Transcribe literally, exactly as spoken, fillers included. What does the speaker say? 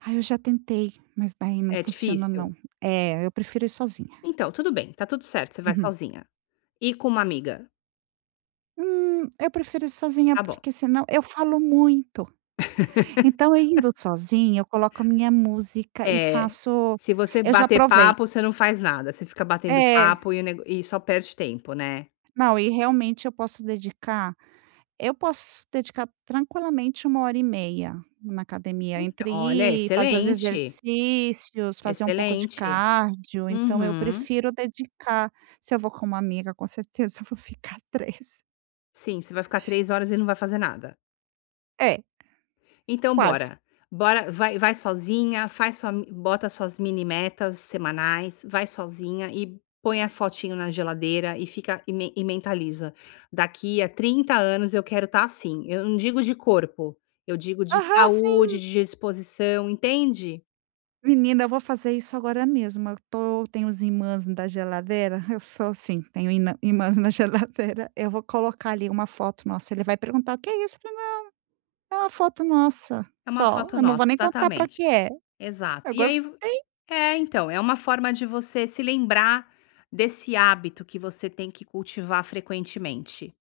Ai, eu já tentei, mas daí não É funciona, difícil? não. Eh, eu prefiro ir sozinha. Então, tudo bem. Tá tudo certo. Você vai Uhum. sozinha. E com uma amiga? Hum, eu prefiro ir sozinha Tá bom. porque senão eu falo muito. Então, eu indo sozinha, eu coloco a minha música e É. faço Se você eu já bater provei. papo, você não faz nada. Você fica batendo É. papo e o neg e só perde tempo, né. Não, e realmente eu posso dedicar eu posso dedicar tranquilamente uma hora e meia na academia. Então, Entre olha, ir, fazer os excelente. exercícios, fazer um pouco de Excelente. cardio, então, eu Uhum. prefiro dedicar. Se eu vou com uma amiga, com certeza, eu vou ficar três. Sim, você vai ficar três horas e não vai fazer nada. É. Então Quase. bora. Bora, vai vai sozinha, faz sua m bota suas mini metas semanais, vai sozinha e põe a fotinho na geladeira e fica e men e mentaliza: "Daqui a trinta anos, eu quero estar assim". Eu não digo de corpo. Eu digo de Aham, saúde, sim. de disposição, entende? Menina, eu vou fazer isso agora mesmo. Eu tô tem os imãs da geladeira eu sou assim. Tenho ina imãs na geladeira. Eu vou colocar, ali, uma foto nossa, ele vai perguntar: "O que é isso?" Eu falo: "Não, é uma foto nossa". É uma Só. foto Eu não nossa, vou nem contar pra o exatamente. que é. Exato. Eu E aí v gostei! é, então, é uma forma de você se lembrar desse hábito que você tem que cultivar frequentemente.